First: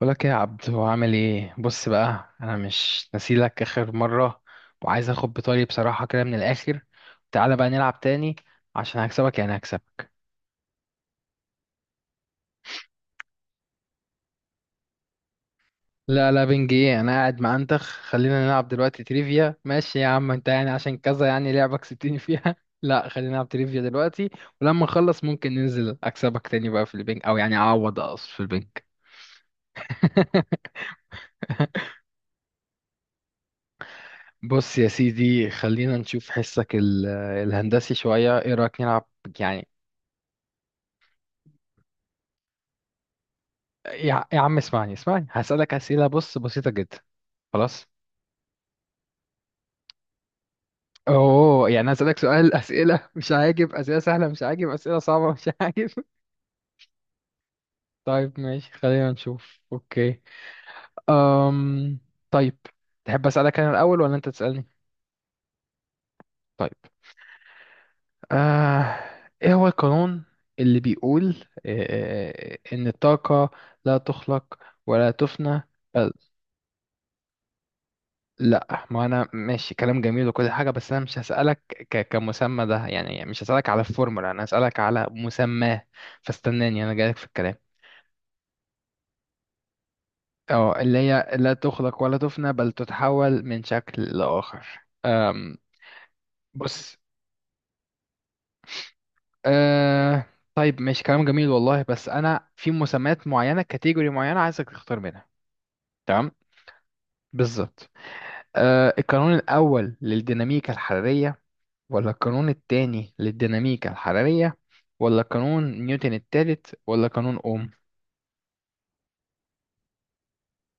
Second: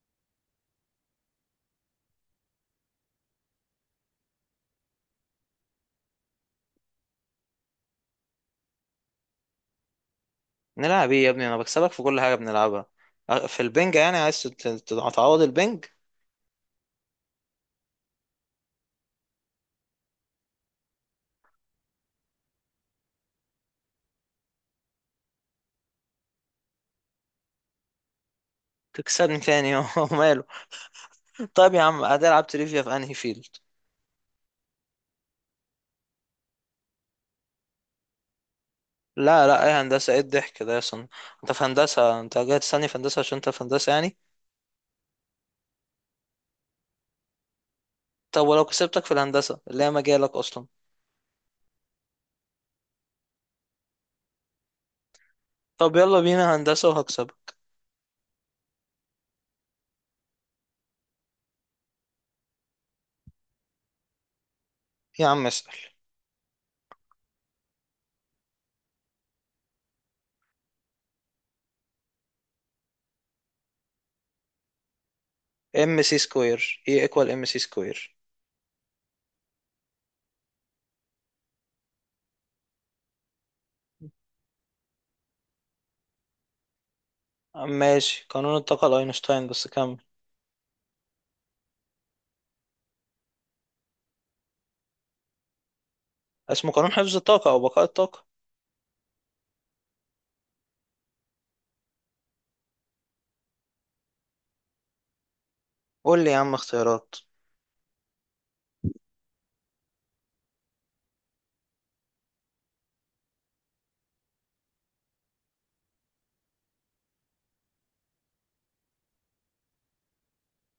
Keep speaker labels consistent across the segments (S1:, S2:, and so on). S1: بقولك ايه يا عبد؟ هو عامل ايه؟ بص بقى، انا مش نسيلك اخر مره، وعايز اخد بطاري بصراحه كده من الاخر. تعالى بقى نلعب تاني عشان هكسبك، يعني هكسب.
S2: نلعب ايه يا ابني؟ انا بكسبك في كل حاجه بنلعبها. في البنج يعني عايز تعوض البنج.
S1: لا لا، بنج ايه؟ انا قاعد مع انتخ. خلينا نلعب دلوقتي تريفيا، ماشي يا عم انت، يعني عشان كذا يعني لعبك كسبتني فيها. لا، خلينا نلعب تريفيا دلوقتي. ولما نخلص ممكن ننزل اكسبك تاني بقى في البنج، او يعني اعوض، اقصد، في البنج.
S2: تكسبني تاني؟ هو ماله؟ طيب يا عم، هتلعب تريفيا في انهي فيلد؟
S1: بص يا سيدي، خلينا نشوف حسك الهندسي شوية. ايه رأيك نلعب
S2: لا، لا،
S1: يعني؟
S2: ايه هندسه؟ ايه الضحك ده يا صن؟ انت في هندسه، انت جاي تستني في هندسه عشان انت في هندسه يعني.
S1: يا عم، اسمعني، هسألك أسئلة، بص، بسيطة جدا. خلاص.
S2: طب ولو كسبتك في الهندسه اللي هي مجالك اصلا؟
S1: اوه يعني هسألك سؤال. أسئلة مش عاجب، أسئلة سهلة مش عاجب، أسئلة صعبة مش عاجب.
S2: طب يلا بينا هندسه وهكسبك.
S1: طيب ماشي، خلينا نشوف. اوكي. أم... طيب. تحب أسألك أنا الأول ولا أنت تسألني؟
S2: يا عم اسال.
S1: طيب. آه... إيه هو القانون اللي بيقول إن الطاقة لا تخلق ولا تفنى؟
S2: ام سي سكوير؟ ايه، ايكوال ام سي سكوير.
S1: لا، ما انا ماشي، كلام جميل وكل حاجه، بس انا مش هسالك كمسمى ده يعني، مش هسالك على الفورمولا، انا هسالك على مسماه. فاستناني، انا جايلك في الكلام.
S2: ماشي، قانون الطاقه لاينشتاين، بس كمل.
S1: اه، اللي هي لا تخلق ولا تفنى بل تتحول من شكل لاخر. أم...
S2: اسمه قانون
S1: بص.
S2: حفظ الطاقه او بقاء الطاقه.
S1: أه... طيب ماشي، كلام جميل والله، بس انا في مسميات معينه، كاتيجوري معينه، عايزك تختار منها.
S2: قول لي
S1: تمام.
S2: يا عم اختيارات.
S1: بالظبط. القانون الاول للديناميكا الحراريه، ولا القانون التاني للديناميكا الحرارية، ولا قانون نيوتن التالت، ولا قانون أوم؟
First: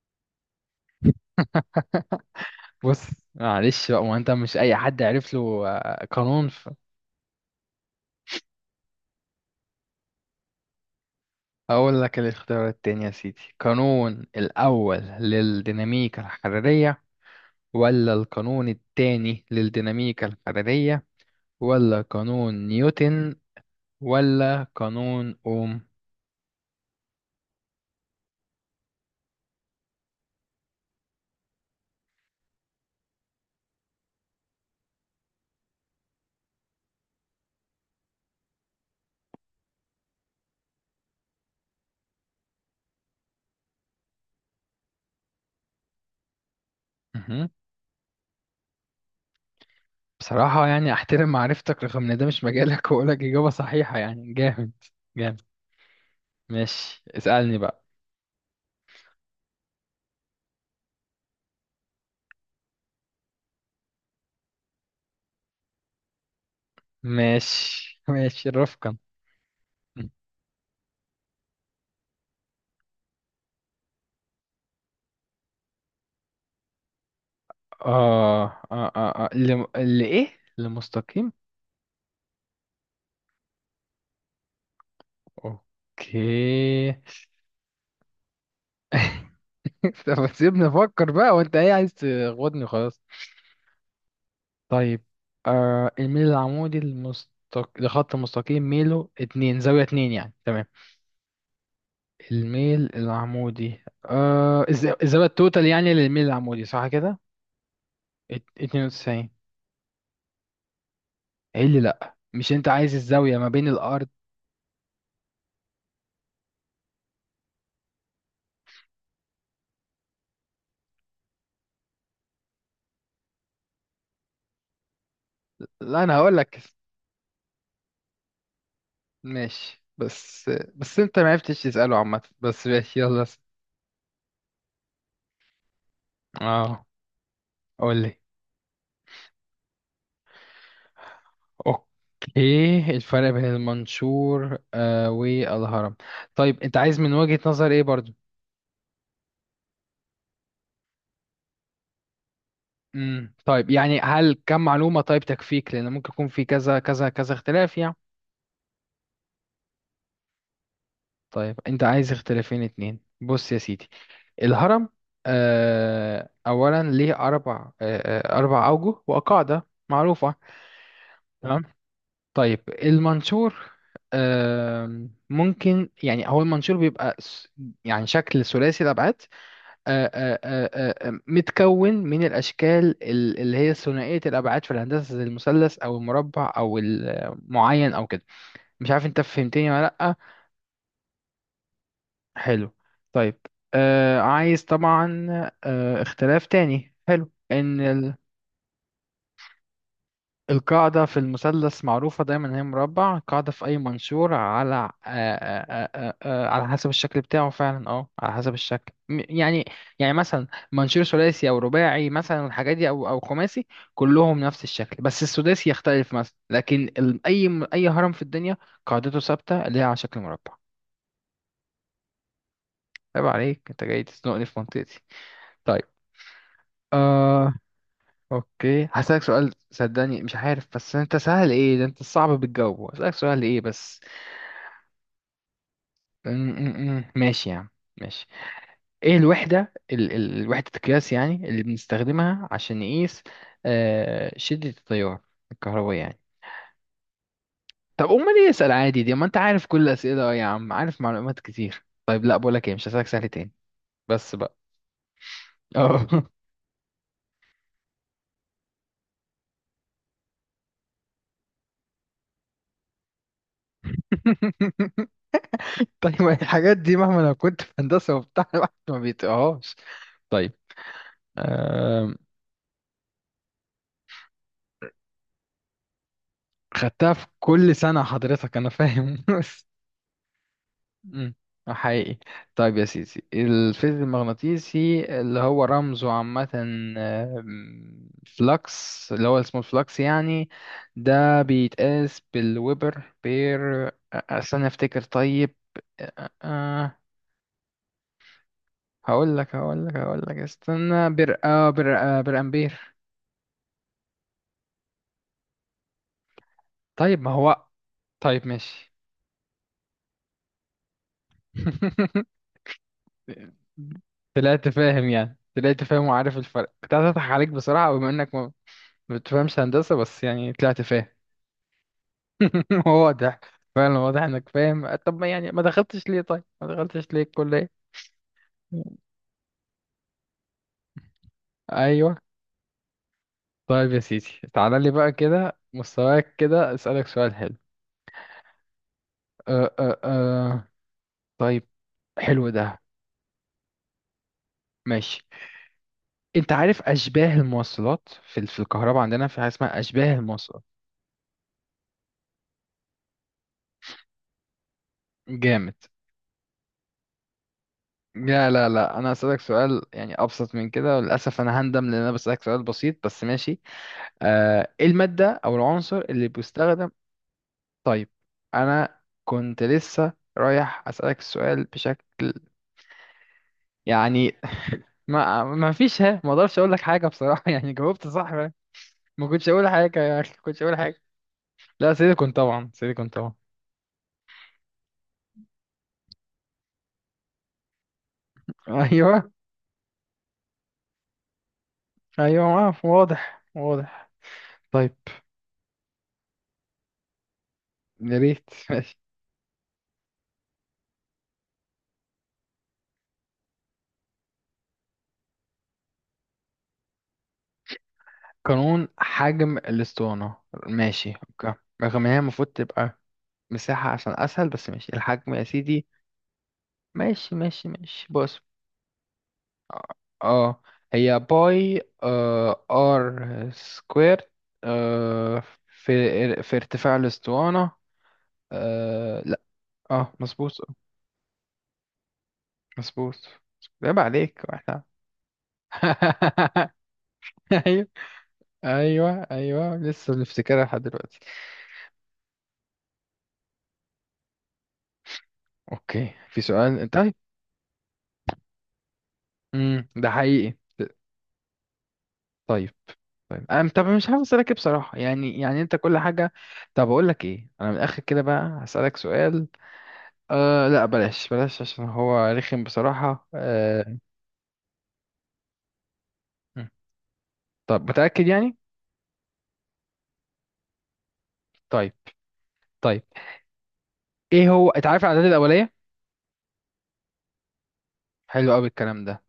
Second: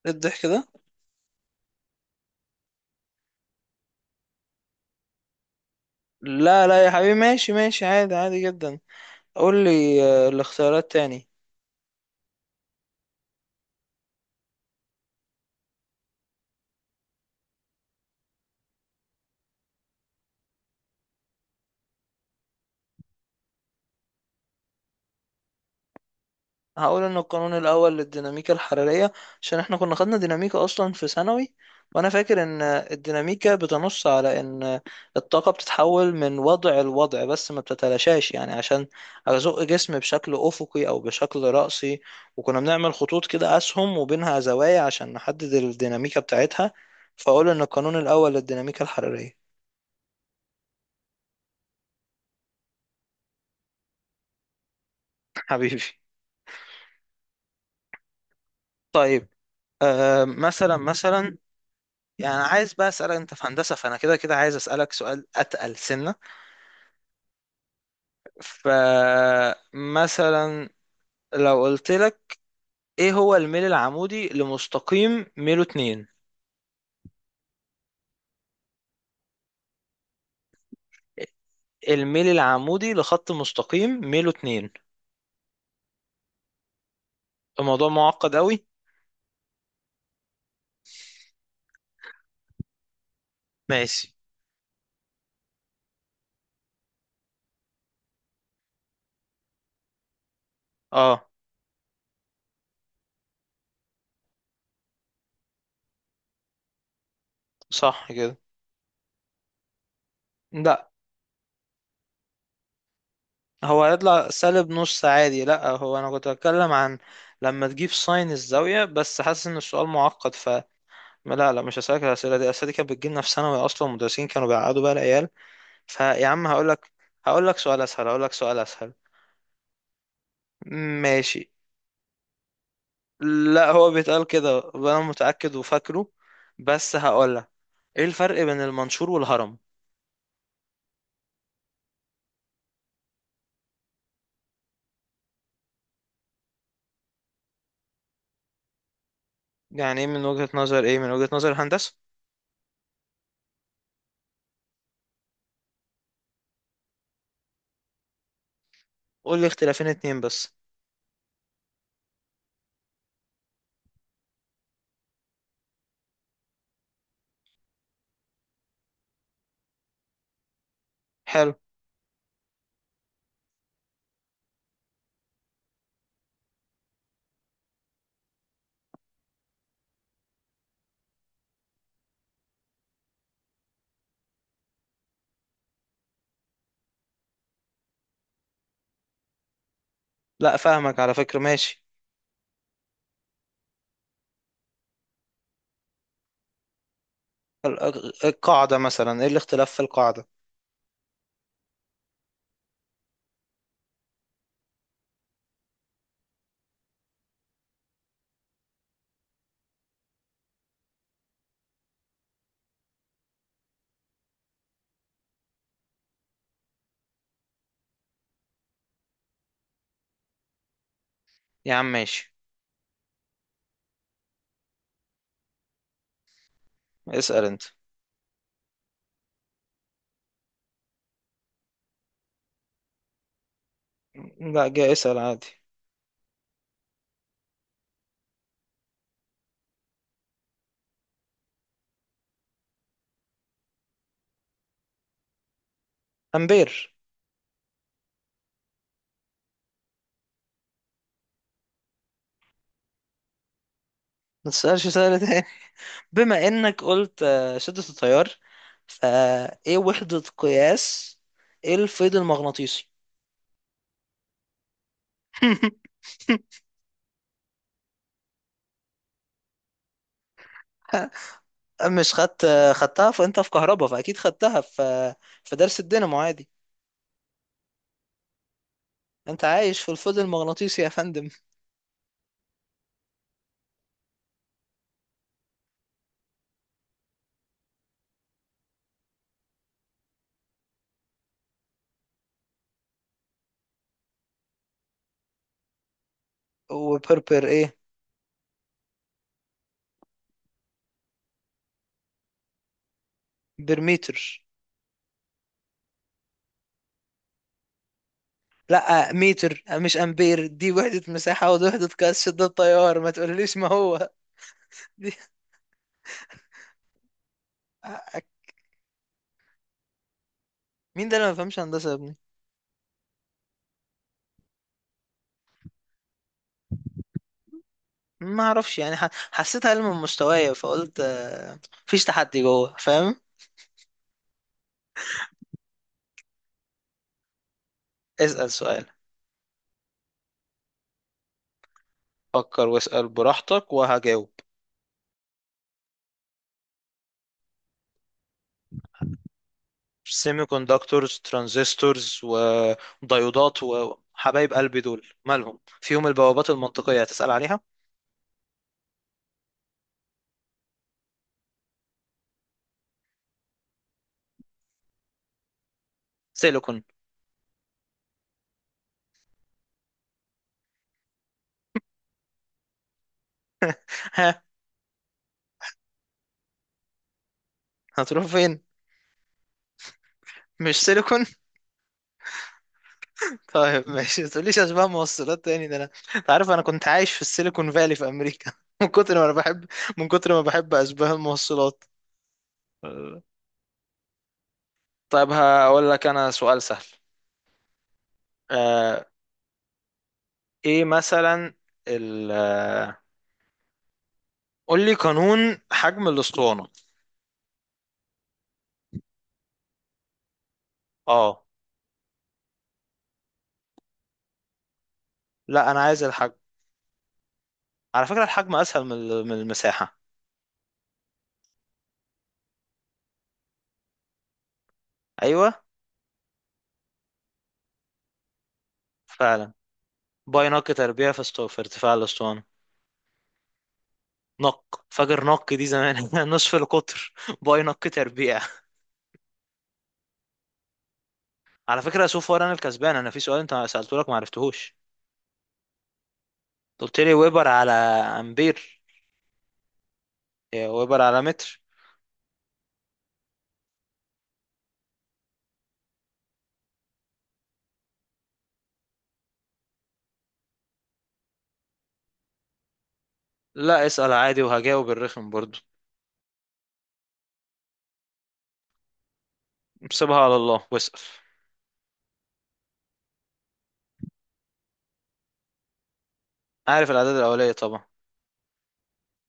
S2: ايه الضحك ده؟
S1: بص، معلش بقى، ما انت مش اي حد، عرف له قانون
S2: لا،
S1: ف...
S2: لا يا حبيبي، ماشي ماشي، عادي عادي جدا. قول لي الاختيارات تاني.
S1: اقول لك الاختيار التاني يا سيدي. قانون الاول للديناميكا الحرارية، ولا القانون التاني للديناميكا الحرارية، ولا قانون نيوتن، ولا قانون اوم؟
S2: هقول ان القانون الاول للديناميكا الحرارية. عشان احنا كنا خدنا ديناميكا اصلا في ثانوي، وانا فاكر ان الديناميكا بتنص على ان الطاقة بتتحول من وضع لوضع، بس ما بتتلاشاش يعني، عشان ازق جسم بشكل افقي او بشكل رأسي. وكنا بنعمل خطوط كده، اسهم وبينها زوايا عشان نحدد الديناميكا بتاعتها.
S1: مهم.
S2: فاقول ان القانون الاول للديناميكا الحرارية.
S1: بصراحة يعني احترم معرفتك رغم ان ده مش مجالك، واقول لك اجابة صحيحة يعني، جامد. جامد.
S2: حبيبي.
S1: ماشي، اسألني بقى.
S2: طيب، مثلا مثلا. يعني عايز بقى اسالك، انت في هندسه فانا كده كده عايز اسالك سؤال اتقل سنه.
S1: ماشي ماشي، رفقا.
S2: فمثلا، لو قلت لك، ايه هو الميل العمودي لمستقيم ميله 2؟
S1: آه اللي إيه؟ اللي مستقيم.
S2: الميل العمودي لخط مستقيم ميله 2.
S1: أوكي.
S2: الموضوع معقد قوي.
S1: طب سيبني أفكر بقى، وأنت إيه، عايز تغوضني؟ خلاص.
S2: ماشي،
S1: طيب. الميل العمودي لخط مستقيم ميله اتنين، زاوية اتنين يعني. تمام.
S2: اه،
S1: الميل العمودي، الزاوية التوتال يعني للميل العمودي، صح كده؟
S2: صح كده.
S1: اتنين وتسعين.
S2: لا،
S1: إيه اللي لأ؟ مش أنت عايز الزاوية ما بين
S2: هو
S1: الأرض؟
S2: هيطلع سالب نص عادي. لا، هو انا كنت بتكلم عن لما تجيب ساين الزاويه، بس حاسس ان السؤال معقد. ما لا لا، مش هسألك الأسئلة دي الأسئلة دي، كانت بتجيلنا في ثانوي أصلا، المدرسين كانوا بيقعدوا بقى العيال.
S1: لا انا
S2: فيا
S1: هقول
S2: عم،
S1: لك.
S2: هقول لك سؤال أسهل، هقول لك سؤال أسهل.
S1: ماشي بس انت ما
S2: ماشي.
S1: عرفتش تساله عامه، بس ماشي، يلا اسأل.
S2: لا، هو بيتقال كده وأنا متأكد وفاكره.
S1: اه،
S2: بس هقول لك،
S1: قول
S2: إيه
S1: لي.
S2: الفرق بين المنشور والهرم؟
S1: اوكي، الفرق بين المنشور والهرم. طيب، انت عايز من وجهة نظر ايه برضو؟
S2: يعني إيه من وجهة نظر إيه؟ من وجهة نظر الهندسة.
S1: طيب يعني، هل كم معلومة طيب تكفيك؟ لان ممكن يكون في كذا كذا كذا اختلاف يعني.
S2: قول لي اختلافين اتنين بس.
S1: طيب، انت عايز اختلافين اتنين؟ بص يا سيدي. الهرم، اولا ليه اربع، آه اربع اوجه وقاعدة معروفة.
S2: حلو.
S1: تمام. طيب، المنشور، ممكن يعني، هو المنشور بيبقى يعني شكل ثلاثي الأبعاد، آه، آه، آه، متكون من الأشكال اللي هي ثنائية الأبعاد في الهندسة، زي المثلث أو المربع أو المعين أو كده. مش عارف أنت فهمتني ولا لأ.
S2: لا، فاهمك على فكرة، ماشي.
S1: حلو. طيب. عايز طبعا اختلاف تاني حلو، إن
S2: القاعدة مثلا، إيه الاختلاف في القاعدة؟
S1: القاعدة في المثلث معروفة دايما إن هي مربع، القاعدة في أي منشور على على حسب الشكل بتاعه فعلا، اه، على حسب الشكل يعني. يعني مثلا، منشور ثلاثي أو رباعي مثلا، الحاجات دي، أو خماسي، كلهم نفس الشكل بس السداسي يختلف مثلا، لكن أي أي هرم في الدنيا، قاعدته ثابتة اللي هي على شكل مربع.
S2: يا عم ماشي.
S1: عيب عليك، أنت جاي تزنقني في منطقتي. طيب.
S2: اسأل
S1: آه
S2: أنت.
S1: أوكي هسألك سؤال، صدقني مش عارف بس، أنت سهل إيه ده، أنت صعب بتجاوبه. هسألك سؤال إيه بس.
S2: لا، جاي اسأل عادي.
S1: ماشي يا عم. ماشي. ايه الوحدة ال ال وحدة القياس يعني اللي بنستخدمها عشان نقيس شدة التيار الكهربائي يعني؟
S2: أمبير.
S1: طب امال ايه؟ اسأل عادي، دي ما انت عارف كل الأسئلة. اه يا عم، عارف معلومات كتير. طيب لا، بقولك ايه، مش هسألك سهل تاني بس
S2: ما
S1: بقى.
S2: تسألش سؤال.
S1: اه.
S2: بما انك قلت شدة التيار، فايه وحدة قياس؟ ايه الفيض المغناطيسي؟
S1: طيب الحاجات دي مهما لو كنت في هندسة وبتاع، الواحد ما بيتقهاش. طيب.
S2: مش
S1: آم،
S2: خدت. خدتها، فانت في كهرباء، فاكيد خدتها في درس الدينامو عادي.
S1: خدتها في كل سنة حضرتك، أنا فاهم.
S2: انت عايش في الفيض المغناطيسي يا فندم؟
S1: مم. حقيقي. طيب يا سيدي، الفيلد المغناطيسي اللي هو رمزه عامة، آه، فلكس، اللي هو اسمه الفلكس يعني، ده بيتقاس بالويبر بير استنى افتكر. طيب. أ- أ-
S2: وبربر ايه؟
S1: هقول لك استنى. بر آه بر آه بر امبير
S2: برميتر.
S1: طيب ما هو. طيب ماشي.
S2: لا، متر مش امبير، دي وحدة مساحة ودي وحدة قياس شدة التيار، ما تقوليش ما هو.
S1: طلعت فاهم،
S2: دي
S1: يعني طلعت فاهم وعارف الفرق. كنت هضحك عليك بصراحة بما
S2: آه،
S1: انك ما بتفهمش هندسة، بس يعني طلعت فاهم.
S2: مين ده اللي ما فهمش هندسة يا ابني؟
S1: واضح. فعلا واضح انك فاهم. طب ما يعني، ما دخلتش ليه، طيب ما دخلتش ليه الكلية؟
S2: ما اعرفش يعني، حسيتها علم من مستوايا فقلت مفيش
S1: ايوه.
S2: تحدي جوه، فاهم؟
S1: طيب يا سيدي، تعالى لي بقى كده، مستواك كده، اسألك سؤال حلو.
S2: اسأل سؤال.
S1: أه أه أه. طيب. حلو
S2: فكر
S1: ده.
S2: واسأل براحتك وهجاوب.
S1: ماشي. انت عارف اشباه المواصلات؟ في الكهرباء عندنا في حاجة اسمها اشباه
S2: سيمي
S1: المواصلات.
S2: كوندكتورز، ترانزستورز، وديودات، وحبايب قلبي دول مالهم
S1: جامد.
S2: فيهم، البوابات المنطقية هتسأل عليها؟
S1: لا لا لا، انا اسألك سؤال يعني ابسط من كده، وللاسف انا هندم لان انا بسألك سؤال بسيط بس، ماشي. ايه المادة او العنصر اللي
S2: سيليكون.
S1: بيستخدم؟ طيب انا كنت لسه رايح اسألك السؤال بشكل، يعني.
S2: ها؟
S1: ما فيش ها، ما اقدرش اقول لك حاجة بصراحة. يعني جاوبت
S2: هتروح
S1: صح بقى.
S2: فين؟
S1: ما كنتش اقول حاجة يا اخي، ما كنتش اقول
S2: مش
S1: حاجة.
S2: سيليكون؟
S1: لا، سيليكون طبعا، سيليكون طبعا.
S2: طيب ماشي، ما تقوليش اشباه موصلات تاني، ده انا. أنت عارف انا كنت عايش في السيليكون فالي في امريكا، من كتر ما
S1: ايوه،
S2: انا بحب، من كتر ما بحب اشباه الموصلات.
S1: ايوه. واضح، واضح. طيب.
S2: طيب هقول لك انا سؤال سهل.
S1: يا ريت. ماشي.
S2: آه، ايه مثلا ال قول لي قانون حجم الاسطوانه.
S1: قانون حجم الاسطوانة. ماشي
S2: اه،
S1: اوكي، رغم ان هي المفروض تبقى مساحة عشان اسهل، بس ماشي، الحجم يا
S2: لا، انا
S1: سيدي.
S2: عايز الحجم.
S1: ماشي ماشي ماشي،
S2: على فكره،
S1: بص.
S2: الحجم اسهل من من المساحه.
S1: اه، هي باي ار سكوير، آه
S2: ايوه.
S1: في في ارتفاع الاسطوانة. آه لا
S2: فعلا.
S1: اه،
S2: باي
S1: مظبوط.
S2: نق تربيع في في ارتفاع الاسطوانه.
S1: مظبوط. عيب عليك، احنا.
S2: نق، فاكر نق دي زمان نصف القطر. باي نق
S1: ايوه،
S2: تربيع.
S1: ايوه، ايوه، لسه بنفتكرها لحد دلوقتي.
S2: على فكره، سوف انا الكسبان، انا في سؤال انت سالته لك ما عرفتهوش.
S1: اوكي، في سؤال.
S2: قلت لي
S1: طيب.
S2: ويبر على امبير.
S1: ده حقيقي.
S2: إيه، ويبر على متر.
S1: طيب. طيب انا طب مش عارف اسالك إيه بصراحه، يعني انت كل حاجه. طب اقول لك ايه، انا من الاخر كده بقى هسالك سؤال. لا، بلاش بلاش عشان هو رخم بصراحة.
S2: لا،
S1: أه
S2: اسال عادي وهجاوب الرخم برضو.
S1: م. طب متأكد يعني؟
S2: سيبها على الله واسال.
S1: طيب. طيب. ايه هو، انت عارف الأعداد الأولية؟
S2: عارف الاعداد الاوليه طبعا.
S1: حلو قوي الكلام ده.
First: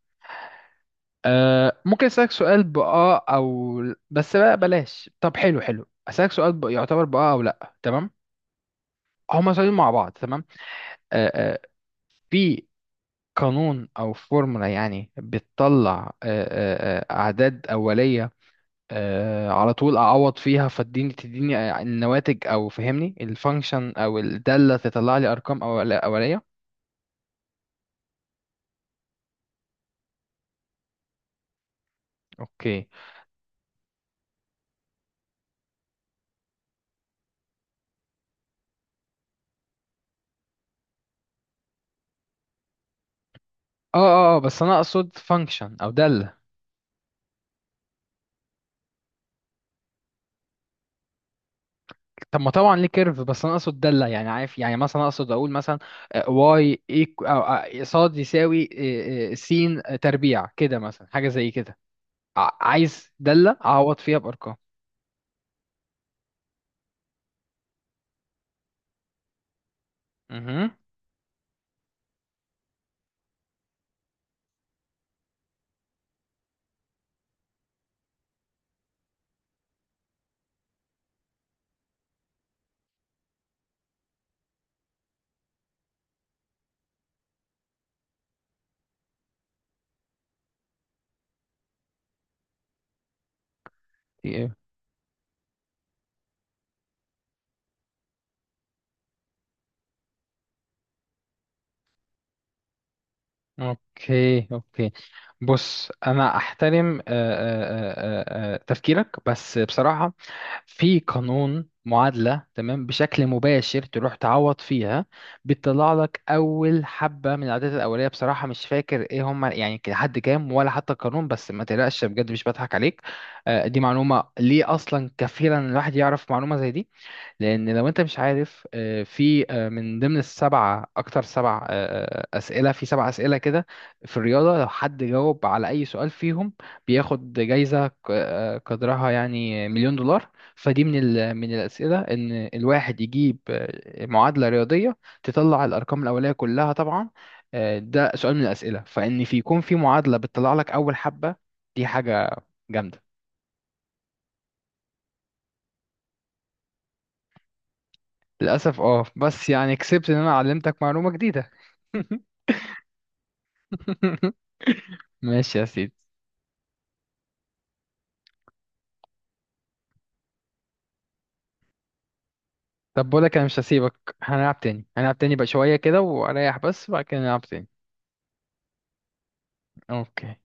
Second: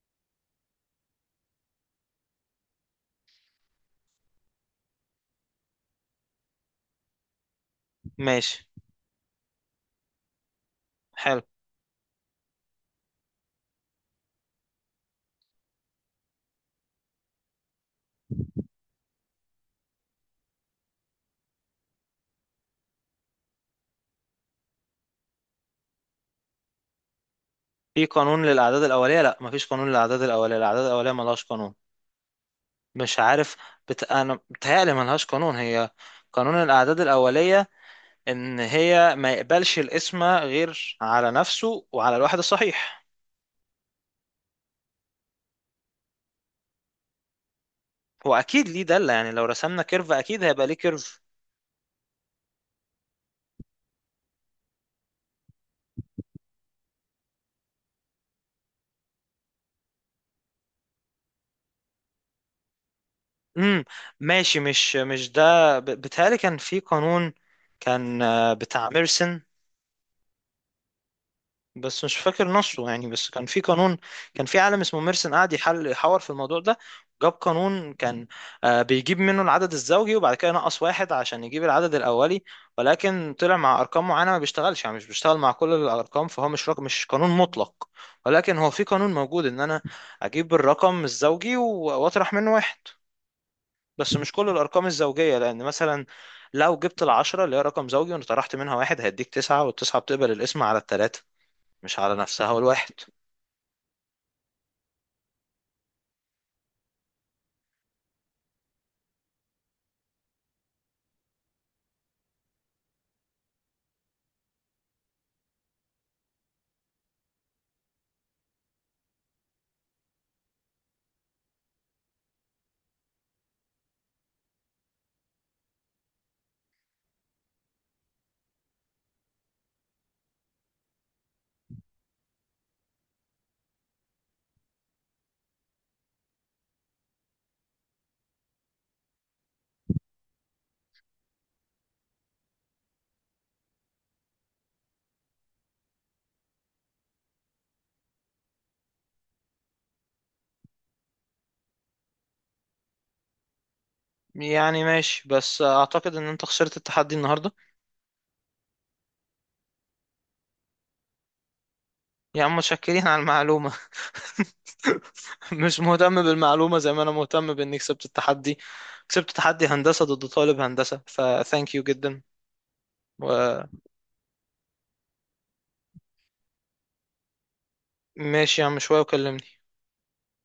S1: ممكن أسألك سؤال بآه أو بس بقى بلاش، طب حلو حلو، أسألك سؤال يعتبر بآه أو لأ تمام؟
S2: ماشي،
S1: هما سؤالين مع بعض تمام؟ أه
S2: حلو.
S1: أه. في قانون أو فورمولا يعني بتطلع أه أه آه، أعداد أولية، على طول اعوض فيها فتديني، تديني النواتج، او فهمني الفانكشن او الداله تطلع لي ارقام اوليه.
S2: في قانون للأعداد الأولية؟ لا، مفيش قانون للأعداد الأولية، الأعداد الأولية ملهاش قانون.
S1: اوكي.
S2: مش عارف. أنا بتهيألي ملهاش قانون هي. قانون الأعداد الأولية، إن هي ما يقبلش الاسم غير على نفسه وعلى الواحد الصحيح.
S1: بس انا اقصد فانكشن او داله.
S2: هو أكيد ليه دالة، يعني لو رسمنا كيرف أكيد هيبقى ليه كيرف.
S1: طب ما طبعا ليه كيرف، بس انا اقصد داله، يعني عارف، يعني مثلا، اقصد اقول مثلا، واي او صاد يساوي س تربيع كده مثلا، حاجه زي كده. عايز داله
S2: امم
S1: اعوض فيها بارقام.
S2: ماشي، مش ده، بتهيألي كان في قانون. كان بتاع ميرسن،
S1: مهم.
S2: بس مش فاكر نصه يعني، بس كان في قانون. كان في عالم اسمه ميرسن قاعد يحل يحاور في الموضوع ده، جاب قانون كان بيجيب منه العدد الزوجي وبعد كده ينقص واحد عشان يجيب العدد الأولي. ولكن طلع مع أرقام معينة ما بيشتغلش يعني، مش بيشتغل مع كل الأرقام، فهو مش رقم، مش قانون مطلق. ولكن هو في قانون موجود، إن أنا أجيب الرقم الزوجي و- وأطرح منه واحد. بس مش كل الأرقام الزوجية، لأن مثلا، لو جبت العشرة اللي هي رقم زوجي وأنا طرحت منها واحد، هيديك تسعة، والتسعة بتقبل القسمة على التلاتة، مش على نفسها والواحد.
S1: اوكي، اوكي. بص انا احترم تفكيرك، بس بصراحه في قانون معادله تمام بشكل مباشر تروح تعوض فيها، بتطلع لك اول حبه من العادات الاوليه. بصراحه مش فاكر ايه هم يعني، لحد كام، ولا حتى القانون، بس ما تقلقش بجد مش بضحك عليك. دي معلومه ليه اصلا كفيله ان الواحد يعرف معلومه زي دي. لان لو انت مش عارف، في من ضمن السبعه اكتر، سبع اسئله، في سبع اسئله كده في الرياضه، لو حد جاوب على اي سؤال فيهم بياخد جايزه قدرها يعني مليون دولار. فدي من من الاسئله، ان الواحد يجيب معادله رياضيه تطلع الارقام الاوليه كلها طبعا، ده سؤال من الاسئله، فان في يكون في معادله بتطلع لك اول حبه. دي حاجه جامده.
S2: يعني ماشي، بس اعتقد ان انت خسرت التحدي النهارده.
S1: للاسف اه، بس يعني كسبت ان انا علمتك معلومه جديده.
S2: يا عم، متشكرين على المعلومه.
S1: ماشي يا
S2: مش
S1: سيدي.
S2: مهتم بالمعلومه زي ما انا مهتم باني كسبت التحدي. كسبت تحدي هندسه ضد طالب هندسه، فثانك يو جدا.
S1: طب بقولك انا مش هسيبك، هنلعب تاني، هنلعب تاني بقى شوية كده واريح بس، وبعد كده نلعب تاني.
S2: وماشي يا عم، شويه وكلمني.
S1: اوكي